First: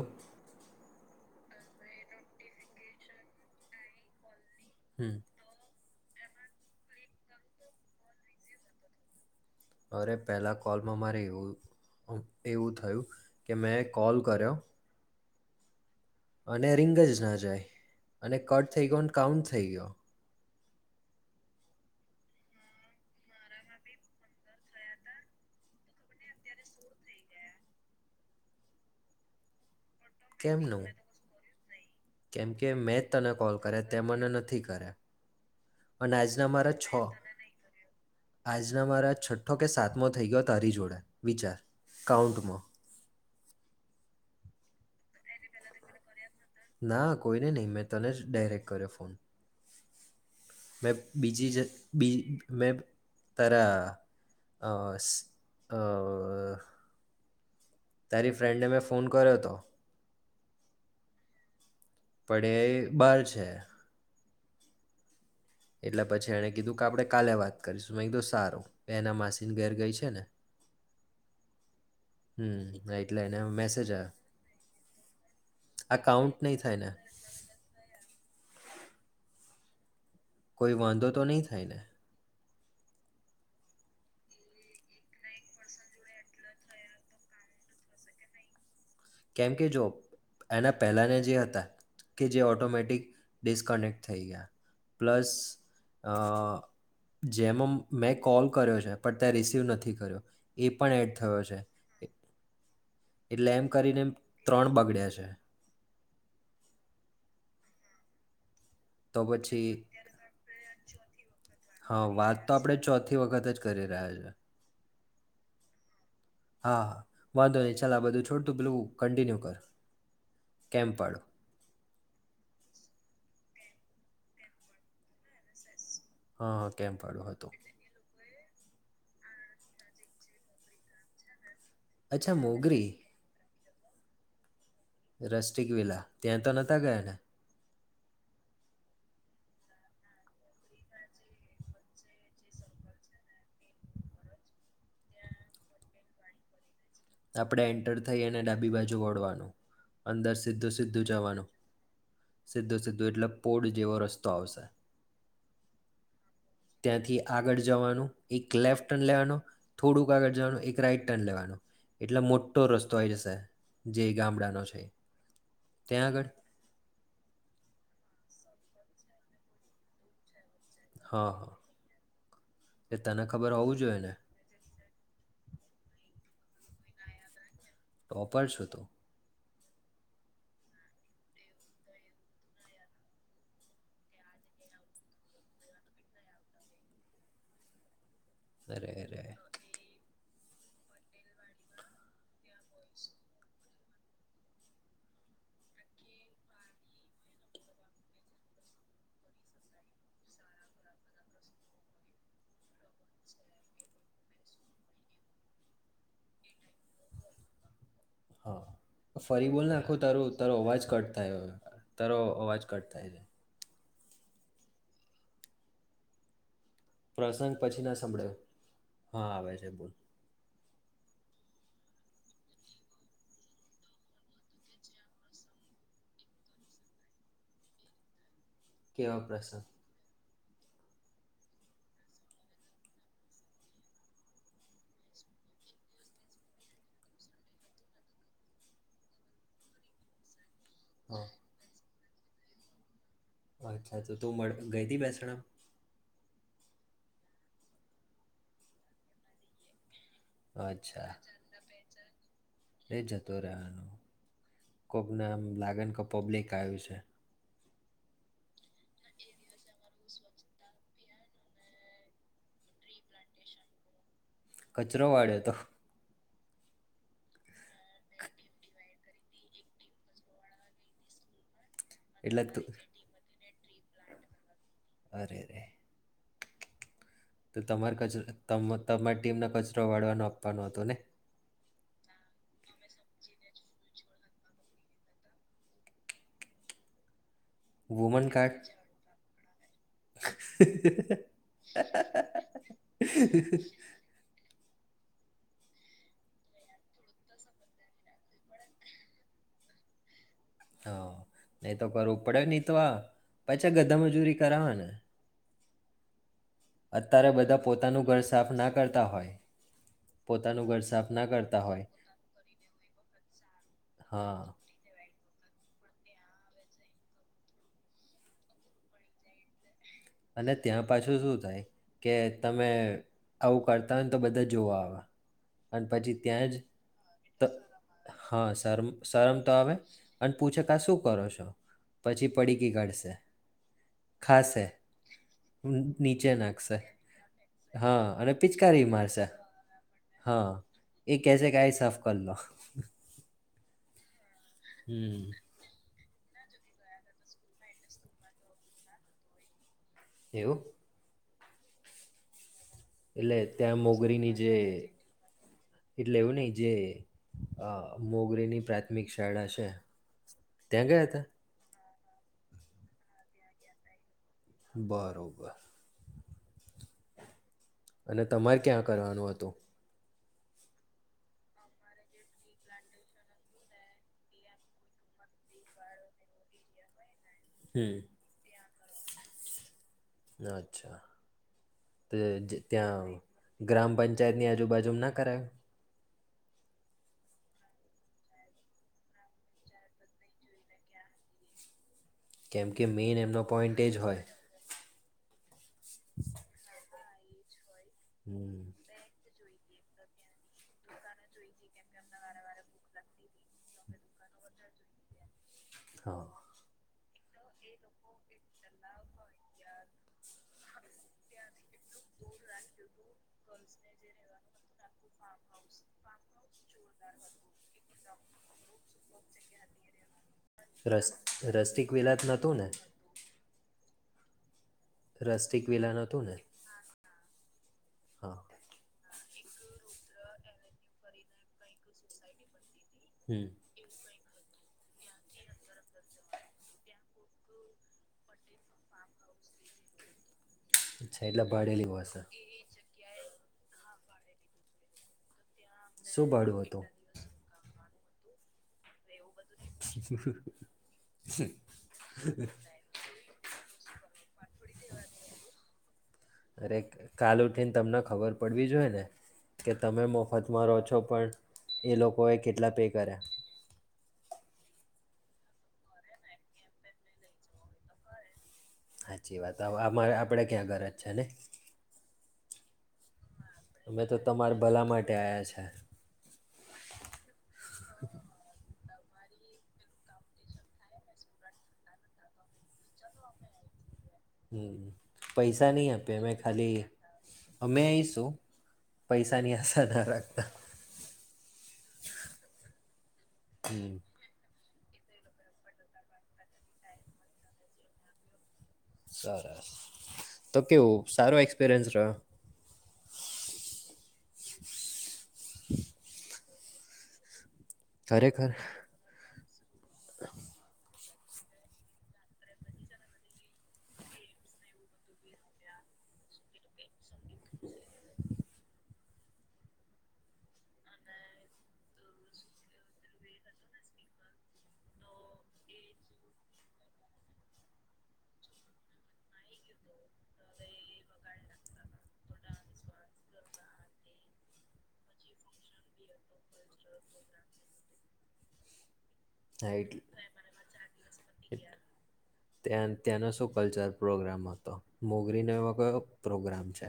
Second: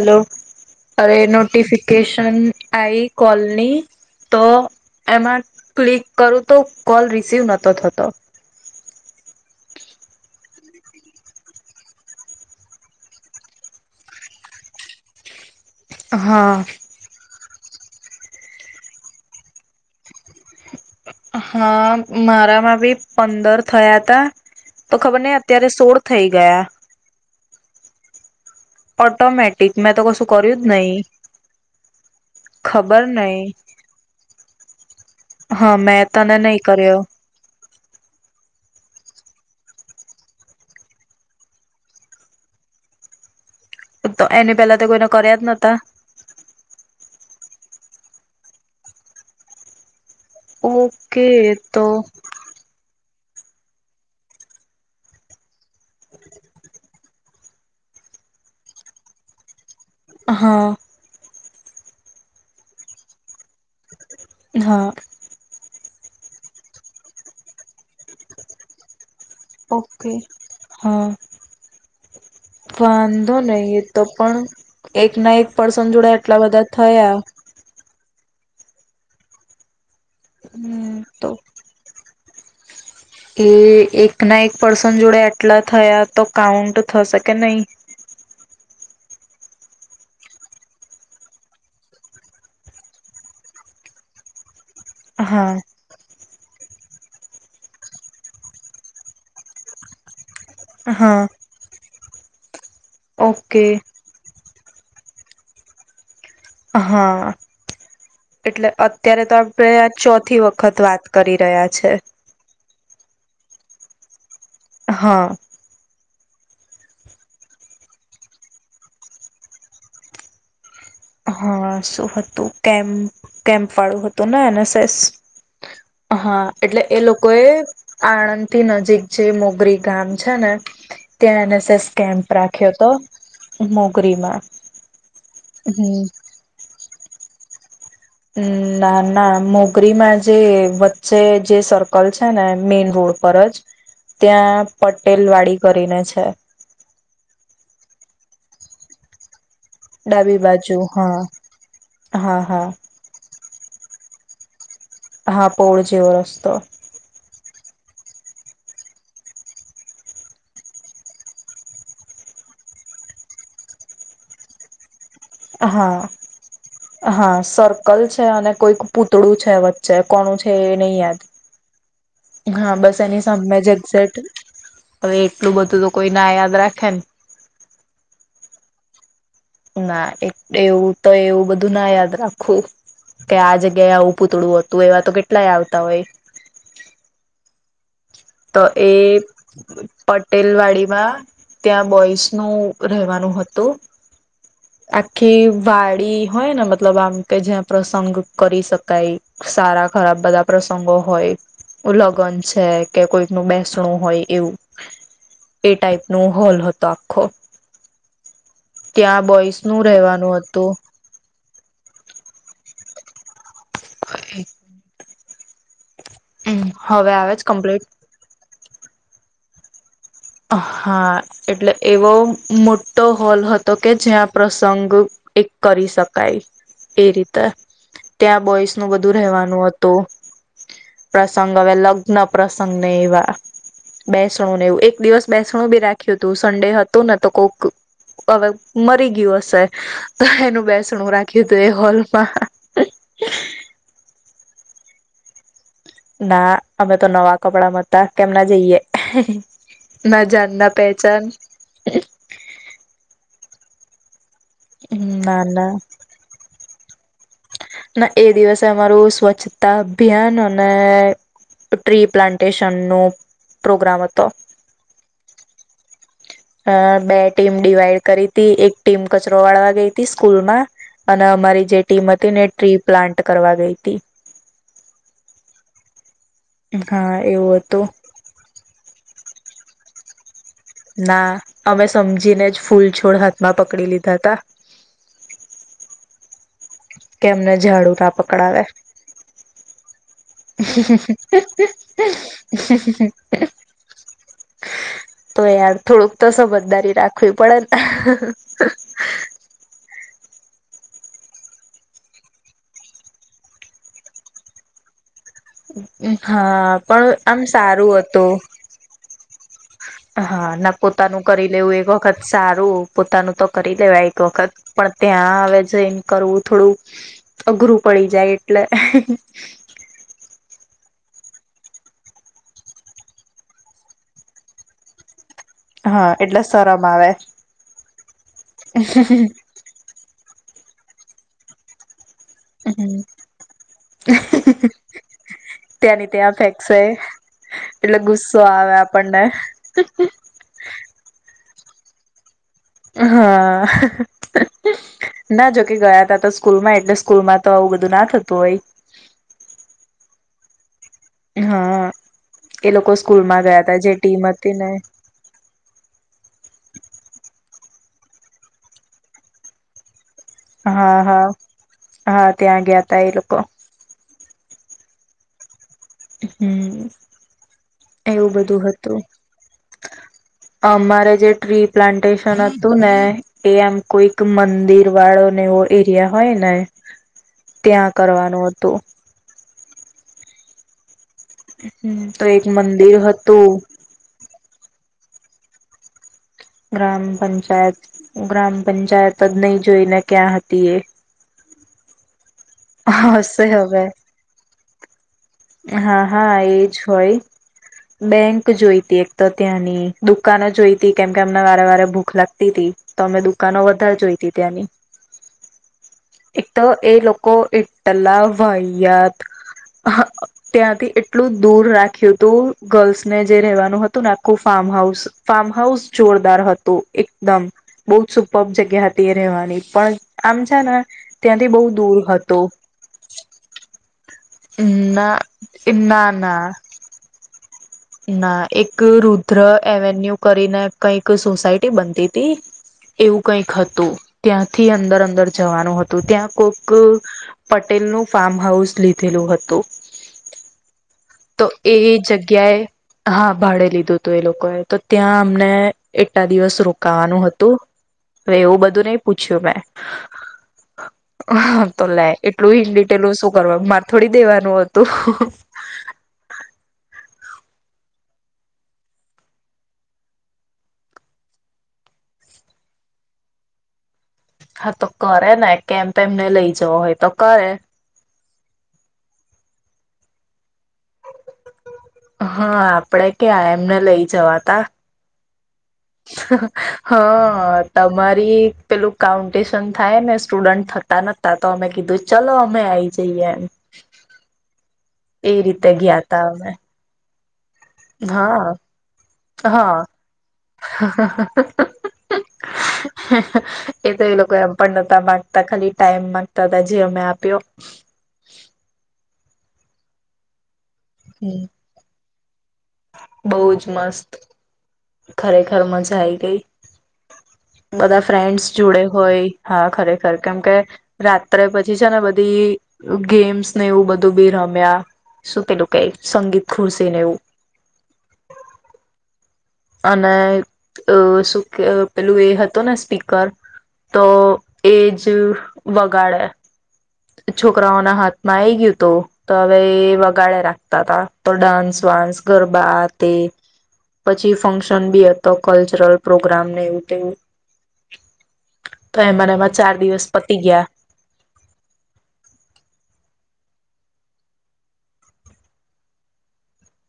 Hello અરે નો notification આઈ કોલની. તો એમાં ક્લિક કરું તો કોલ રિસીવ નતો થતો. અરે પહેલા કોલમાં મારે એવું એવું થયું કે મેં કોલ કર્યો હા અને રિંગ જ ના જાય. અને કટ થઈ ગયો. અને કાઉન્ટ થઈ ગયો. હા મારા માં ભી પંદર થયા હતા. તો ખબર નઈ અત્યારે સોળ થઈ ગયા. ઓટોમેટિક મેં તો કશું કર્યું જ કેમનું, નહી કેમ કે મેં ખબર જ તને નઈ કોલ કર્યા. તે મને નથી કર્યા. હા મેં અને તને આજના નહી મારે છ કર્યો આજના મારા છઠ્ઠો કે સાતમો થઈ ગયો. તારી જોડે વિચાર! કાઉન્ટમાં. તો એની પેલા તો કોઈને કર્યા જ નહતા.? ના કોઈને નહીં, મેં તને જ ડાયરેક્ટ કર્યો ફોન. મે ઓકે બીજી જ તો બી મે તરા અસ અઅ તારી, ફ્રેંન્ડને મેં ફોન કર્યો હતો. હાઆઆ. પણ, એ એ બાર છે. હાઆઆ. એટલે પછી એને કીધું કે, આપણેે કાલે વાત કરીશું મે કહ્યું સારુ એના માસી ઓકે હા! હમ એટલે વાંધો એને નહી એ મેસેજ તો આવ્યો પણ, એક ના એક પર્સન આ જોડે કાઉન્ટ આટલા નહીં બધા થાય ને થયા કોઈ વાંધો તો નહી થાય ને? એ એક ના એક પર્સન જોડે આટલા થયા તો, કાઉન્ટ થશે કે નહી? કેમ કે જો, એના પહેલાના જે હતા. કે જે ઓટોમેટિક ડિસકનેક્ટ થઈ ગયા. પ્લસ હા અ જેમાં મેં કોલ કર્યો છે. પણ તે રિસીવ નથી કર્યો. એ પણ હા એડ થયો છે. એટલે એમ ઓકે. કરીને ત્રણ બગડ્યાં છે. હાઆઆ એટલે, અત્યારે તો આપણે આ ચોથી વખત વખત વાત કરી રહ્યા છે હા! વાત તો આપડે ચોથી વખત જ કરી રહ્યા છે. હા. હા હા વાંધો નહી ચાલ, આ બધું છોડ તું પેલું કન્ટિન્યુ કર. કેમ પણ હા શું હતું? કેમ્ કેમ્પ વાળું હતું ને એનએસેસ હા! એટલે કેમ એ પાડો લોકો હતો એ આણંદ થી ન [inaudible] મોગરી ગામ છે ને ત્યાં એને [inaudible] સ કેમ્પ અચ્છા રાખ્યો મોગરી તો મોગરીમાં. રસ્ટિક વિલા હમ ત્યાં તો નતા ગયા ને.? ના ના મોગરીમાં જે વચ્ચે જે સર્કલ છે ને મેઈન રોડ પર જ ત્યાં પટેલ વાડી કરીને છે. આપડે એન્ટર થઈ અને ડાબી બાજુ વળવાનું અંદર ડાબી સીધું બાજુ સીધું હા જવાનું હા હા સીધું સીધું એટલે પોડ જેવો રસ્તો આવશે. હા પોળ જેવો રાસ્તો ત્યાંથી આગળ જવાનું એક લેફ્ટ ટર્ન લેવાનું થોડુંક આગળ જવાનું એક રાઈટ ટર્ન લેવાનું એટલો મોટો રસ્તો આય જસે જે ગામડાનો છે. હા ત્યાં આગળ હા સર્કલ છે અને. કોઈ પૂતળું છે વચ્ચે કોણું છે. છે નહી યાદ હા હા હા બસ એ એની તને ખબર સામેમે જ હોવું જોઈએ ને એક્ઝેક્ટ હવે એટલું બધું તો કોઈ. ના યાદ રાખેન. ટોપર છ તો. ના એવું તો એવું બધું ના યાદ રાખું કે આ જગ્યાએ આવું પૂતળું હતું એવા તો કેટલાય આવતા હોય. તો અરે એ. અરે પટેલ વાડીમાં ત્યાં બોઈસ નું રહેવાનું હતું આખી વાડી હોય ને મતલબ આમ કે જ્યાં પ્રસંગ કરી શકાય સારા ખરાબ બધા પ્રસંગો હોય લગ્ન છે. કે કોઈક ન બેસણું હોય એવું એ ટાઈપ નુ હોલ હતો આખો. હા ત્યાં ફરી બોલને બોઈસનું આખો તારો રહેવાનું તારો હતું અવાજ કટ થાય. તારો અવાજ કટ થાય છે. હ એક. હમ. પ્રસંગ પછી ના સંભળે. હા ભાઈ સાહેબ બોલ. હા એટલે એવો મોટો હોલ હતો કે જ્યાં પ્રસંગ એક કરી શકાય એ રીતે ત્યાં. બોયસ નું બધું કેવા પ્રસંગ રહેવાનું હતું. પ્રસંગ હવે લગ્ન પ્રસંગને એવા બેસણું ને એવું એક. દિવસ બેસણું બી રાખ્યું હતું સન્ડે હતું ને તો કોક હવે મરી ગયું હશે અ એનું. બેસણું હા રાખી્યું તોું એ હોલ. હ હા. અચ્છા તો તું મળ ગઈ હતી બેસણ. ના અમે તો નવા કપડા મ હતા કેમ ના જઈએ. ના જના અચ્છા પહેચાન. કોક નામ ના ના લાગે કો પબ્લિક આવ્યું છે. ના એ દિવસે અમારું સ્વચ્છતા અભિયાન અને ટ્રી પ્લાન્ટેશન નો પ્રોગ્રામ હતો. કચરો વાળ્યો તો. અ બે ટીમ ડિવાઈડ કરી હતી એક ટીમ કચરો વાળવા ગઈ હતી સ્કૂલ માં અને અમારી જે. એટલે કિમતી તું ટ્રી પ્લાન્ટ કરવા ગઈ હતી. અરે અરે. હા એવું તો હતું તમાર કચ તમ. તમારી ટીમનો કચરો વાળવાનો. આપવાનો હતો ને ના અમે. સમજીને જ ફૂલછોડ હાથમાં પકડી લીધા ત. [inaudible] કે એમને ઝાડુ કા વુમન પકડાવે. કાર્ડ તો યાર થોડુંક તો સમજદારી રાખવી પડે ને. હા, નય તો કરું પડે નય તો આ પાછા ગધા મજૂરી કરાવેને. હમ. અત્યારે બધા પોતાનું ઘર સાફ ના કરતા હોય હા, પોતાનું ના ઘર સાફ પોતાનું ના કરી કરતા લેવું હોય એક વખત સારું પોતાનું તો કરી દેવાય એક હા વખત પણ ત્યાં હવે જઈને કરવું થોડું અઘરું પડી જાય એટલે અને ત્યાં પાછું શું થાય કે તમે આવું કરતા હોય ને તો બધા જોવા આવે. અને હા પછી એટલે ત્યાં જ શરમ આવે તો હા શરમ શરમ તો આવે [inaudible] શું કરો છો? પછી પડીકી હમ કાઢશે, ખાશે. ત્યાંની નીચે ત્યાં નાખશે ફેંકશે એટલે હા અને ગુસ્સો આવે પિચકારી આપણને મારશે હા એ કેશે ગેસ ઓફ કર લો. હા. હમ ના જોકે ગયા હતાં. સ્કૂલ માં એટલે સ્કૂલમાં તો આવું બધું ના થતું હોય. એવું. હા. એ લોકો એટલે સ્કૂલમાં ગયા હતા ત્યાં જે ટીમ મોગરીની જે હતી ને એટલે એવું નહીં જે અ મોગરેની પ્રાથમિક શાળા છે. ત્યાં હા, ગયા હતા હા. હા ત્યાં ગ્યા તાા એ લોકો. બરોબર. હમ્મ અને તમારે ક્યાં કરવાનું હતું? અમારે જે ટ્રી પ્લાન્ટેશન હતું ને એ આમ કોઈક મંદિર વાળોને એવો એરિયા હોય ને ત્યાં હમ. કરવાનું હતું. અચ્છા. તો એક મંદિર હતું. એક બાજુ ના કરાય. ગ્રામ પંચાયત, ગ્રામ પંચાયત જ નહી જોઈને ક્યાં હતી એ. કેમ કે મેઈન એમનો હશે પોઈન્ટ હવે એ જ હોય. હા હા એજ હોય. બેંક હમ જોઈતી એક. તો ત્યાંની દુકાનો જોઈતી કેમ કે અમને વારે વારે ભૂખ લાગતી તી તો અમે દુકાનો વધારે જોઈતી ત્યાંની. હા એક તો એ લોક એટલા વાહિયાત હ્ ત્યાંથી એટલું દૂર રાખ્યું હતું ગર્લ્સ ને જે રેવાનું હતું ને આખું ફાર્મ હાઉસ ફાર્મ હાઉસ જોરદાર હતું એકદમ બહું જ સુપબ જગ્યા હતી એ રેવાની પણ આમ છે ને ર ત્યાંથી બહુ રસતિક દૂર વિલાત હતું. નોતું ને ના રસ્ટિક વિલા ના નહોતું ને ના. હા. ના એક રૂ ધ્ર એવન્યુ કરીને કંઈક સોસાયટી બનતી હતી. એવું હમ. કઈક હતું. ત્યાંથી અંદર અંદર જવાનું હતું [unintelligible] કોક પટેલનુંું ફાર્મ હાઉસ લીધેલું હતું. અચ્છા એટલે તો ભાડે એ લીધું હશે. જગ્યાએ. હા ભાડે લીધું હતું એ [inaudible] તો ત્યાં અમને. એટલા શું દિવસ ભાડું હતું? રોકાવાનું હતું. એવું બધું નઈ પૂછ તો લે એટલું ઇન ડિટેલ શું કરવા થોડી દેવા નુ હતું. અરે કાલ ઉઠીને તમને ખબર પડવી જોઈએ ને કે તમે મફતમાં રહો છો પણ એ લોકોએ કેટલા પે કર્યા. હા તો કરે ને કેમ તેમને લઈ જવો હોય તો કરે. સાચી વાત આપડે ક્યાં ઘર જ છે ને. હા આપડે. ક્યાં એમને લઈ અમે તો જવા તમારા તા. ભલા માટે આવ્યા છે હ હા તમારી પેલું કાઉન્ટિશન થાય ને સ્ટુડન્ટ થતા નતા તો અમે કીધું ચલો અમે આવી જઈએ એમ હમ એ રીતે પૈસા નહી ગયા આપે તા અમે ખાલી અમે આઇ શું હા પૈસાની આશા ના રાખતા. હ હ એ હમ તો એ લોકો કએ આમ પણ નતા મામાંગતા ખાલી ટાઈમ માંગતા હતા જે અમે આપ્યો. સરસ. તો કેવું સારો એક્સપીરિયન્સ રહ્યો. બહુ જ મસ્ત. ખરેખર મજા આઈ ગઈ. બધા ફ્રેન્ડસ ખરેખર જોડે હોય હા, ખરેખર કેમકે રાત્રે પછી છે ને બધી ગેમ્સ ને એવું બધું બી રમ્યા સુ કીધું કે સંગીત ખુરશી ને એવું [inaudible] અને અ શું કે પેલું એ હતું ને સ્પીકર તો એજ વગાડે છોકરાઓના હાથમાં આઈ ગયું હતું તો હવે વગાડે રાખતા તા તો ડાન્સ વાન્સ ગરબા આ તે પછી ફંક્શન બી હતો કલ્ચરલ પ્રોગ્રામને એવું તેવું તો એમા ને એમાં ચાર હા એટલે દિવસ પતી ગયા ત્યા ત્યાંનો શું કલ્ચર પ્રોગ્રામ હતો, મોગરીનો એવો કયો પ્રોગ્રામ છે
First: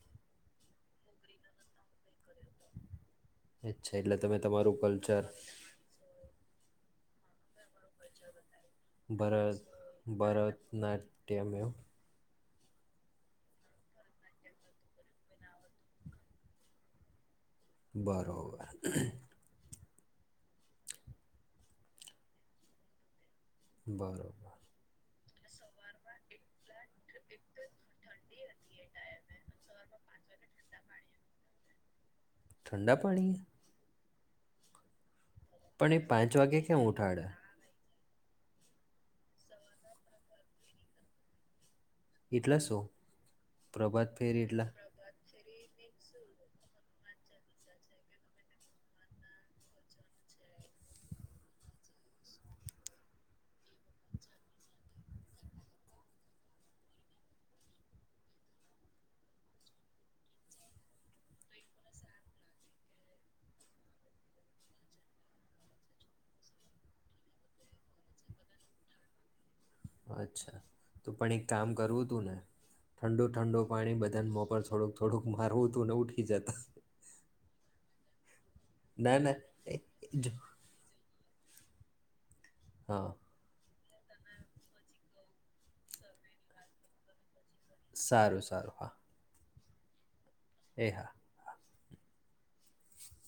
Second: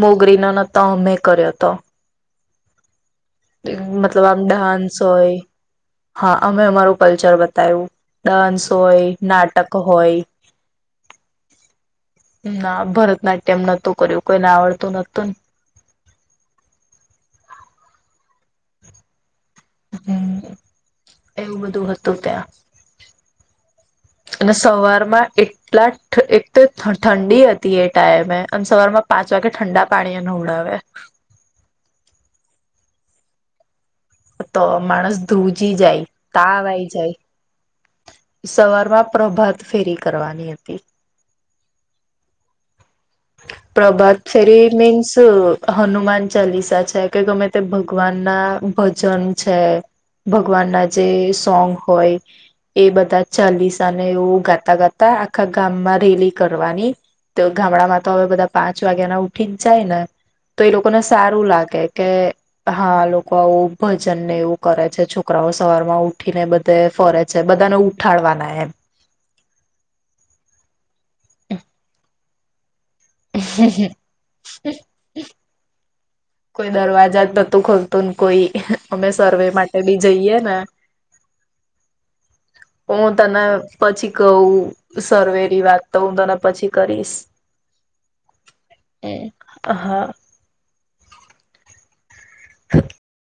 મોગરીનો ન તો અમે કર્યો તો અચ્છા એટલે મતલબ તમે આમ તમારું ડાન્સ કલ્ચર હોય હા, અમે અમારુ કલ્ચર બતાયું ડાસ ભરત, ભરતનાટ્યમ એવું ના ભરતનાટ્યમ નતું કર્યું, કોઈને આવડતું નતુંને બરોબર હમ, એવું બધું હતું ત્યાં બરોબર અને સવાર માં એટલા એક તો ઠંડી હતી એ ટાઈમે અનેમ સવાર માં પાંચ વાગે ઠંડા પાણી એ નવડાવે ઠંડાડા પાણીએ તો માણસ ધ્રુજી એ જાય, પાંચ વાગે તાવ કેમ આઇ જાય ઉઠાડે સવાર માં પ્રભાત ફેરી કરવાની હતી. એટલે શું? પ્રભાત ફેરી મીન્સ હનુમાન ચાલીસા છે કે ગમે તે ભગવાન ના ભજન છે, ભગવાન ના જે સોંગ હોય, એ બધા ચાલીસા ને એવું ગાતા ગાતા આખા ગામમાં રેલી કરવાની, તો ગામડામાં તો હવે બધા પાંચ વાગ્યા ના ઉઠી જ ચાલ્યા, ને તો એ લોકોને સારું લાગે કે હા લોકો આવું ભજન ને એવું કરે છે છોકરાઓ સવાર માં ઉઠીને બધે ફરે છે બધાને ઉઠાડવાના એમ. અચ્છા. તો પણ એક કામ કરવું હતું ને. ઠંડુ ઠંડુ પાણી બધા મો પર થોડુંક થોડુંક મારવું હતું ન ઉઠ કોઈ દરવાજા જ બતું ખોલતું કોઈ. અમે ના ના સર્વે એ માટે બી જો જઈએ ને. પો હા તને પછી કહું સર્વેની વાત તો હું તને પછી કરીશ. સારું સારું હા હમ હા એ હા [inaudible]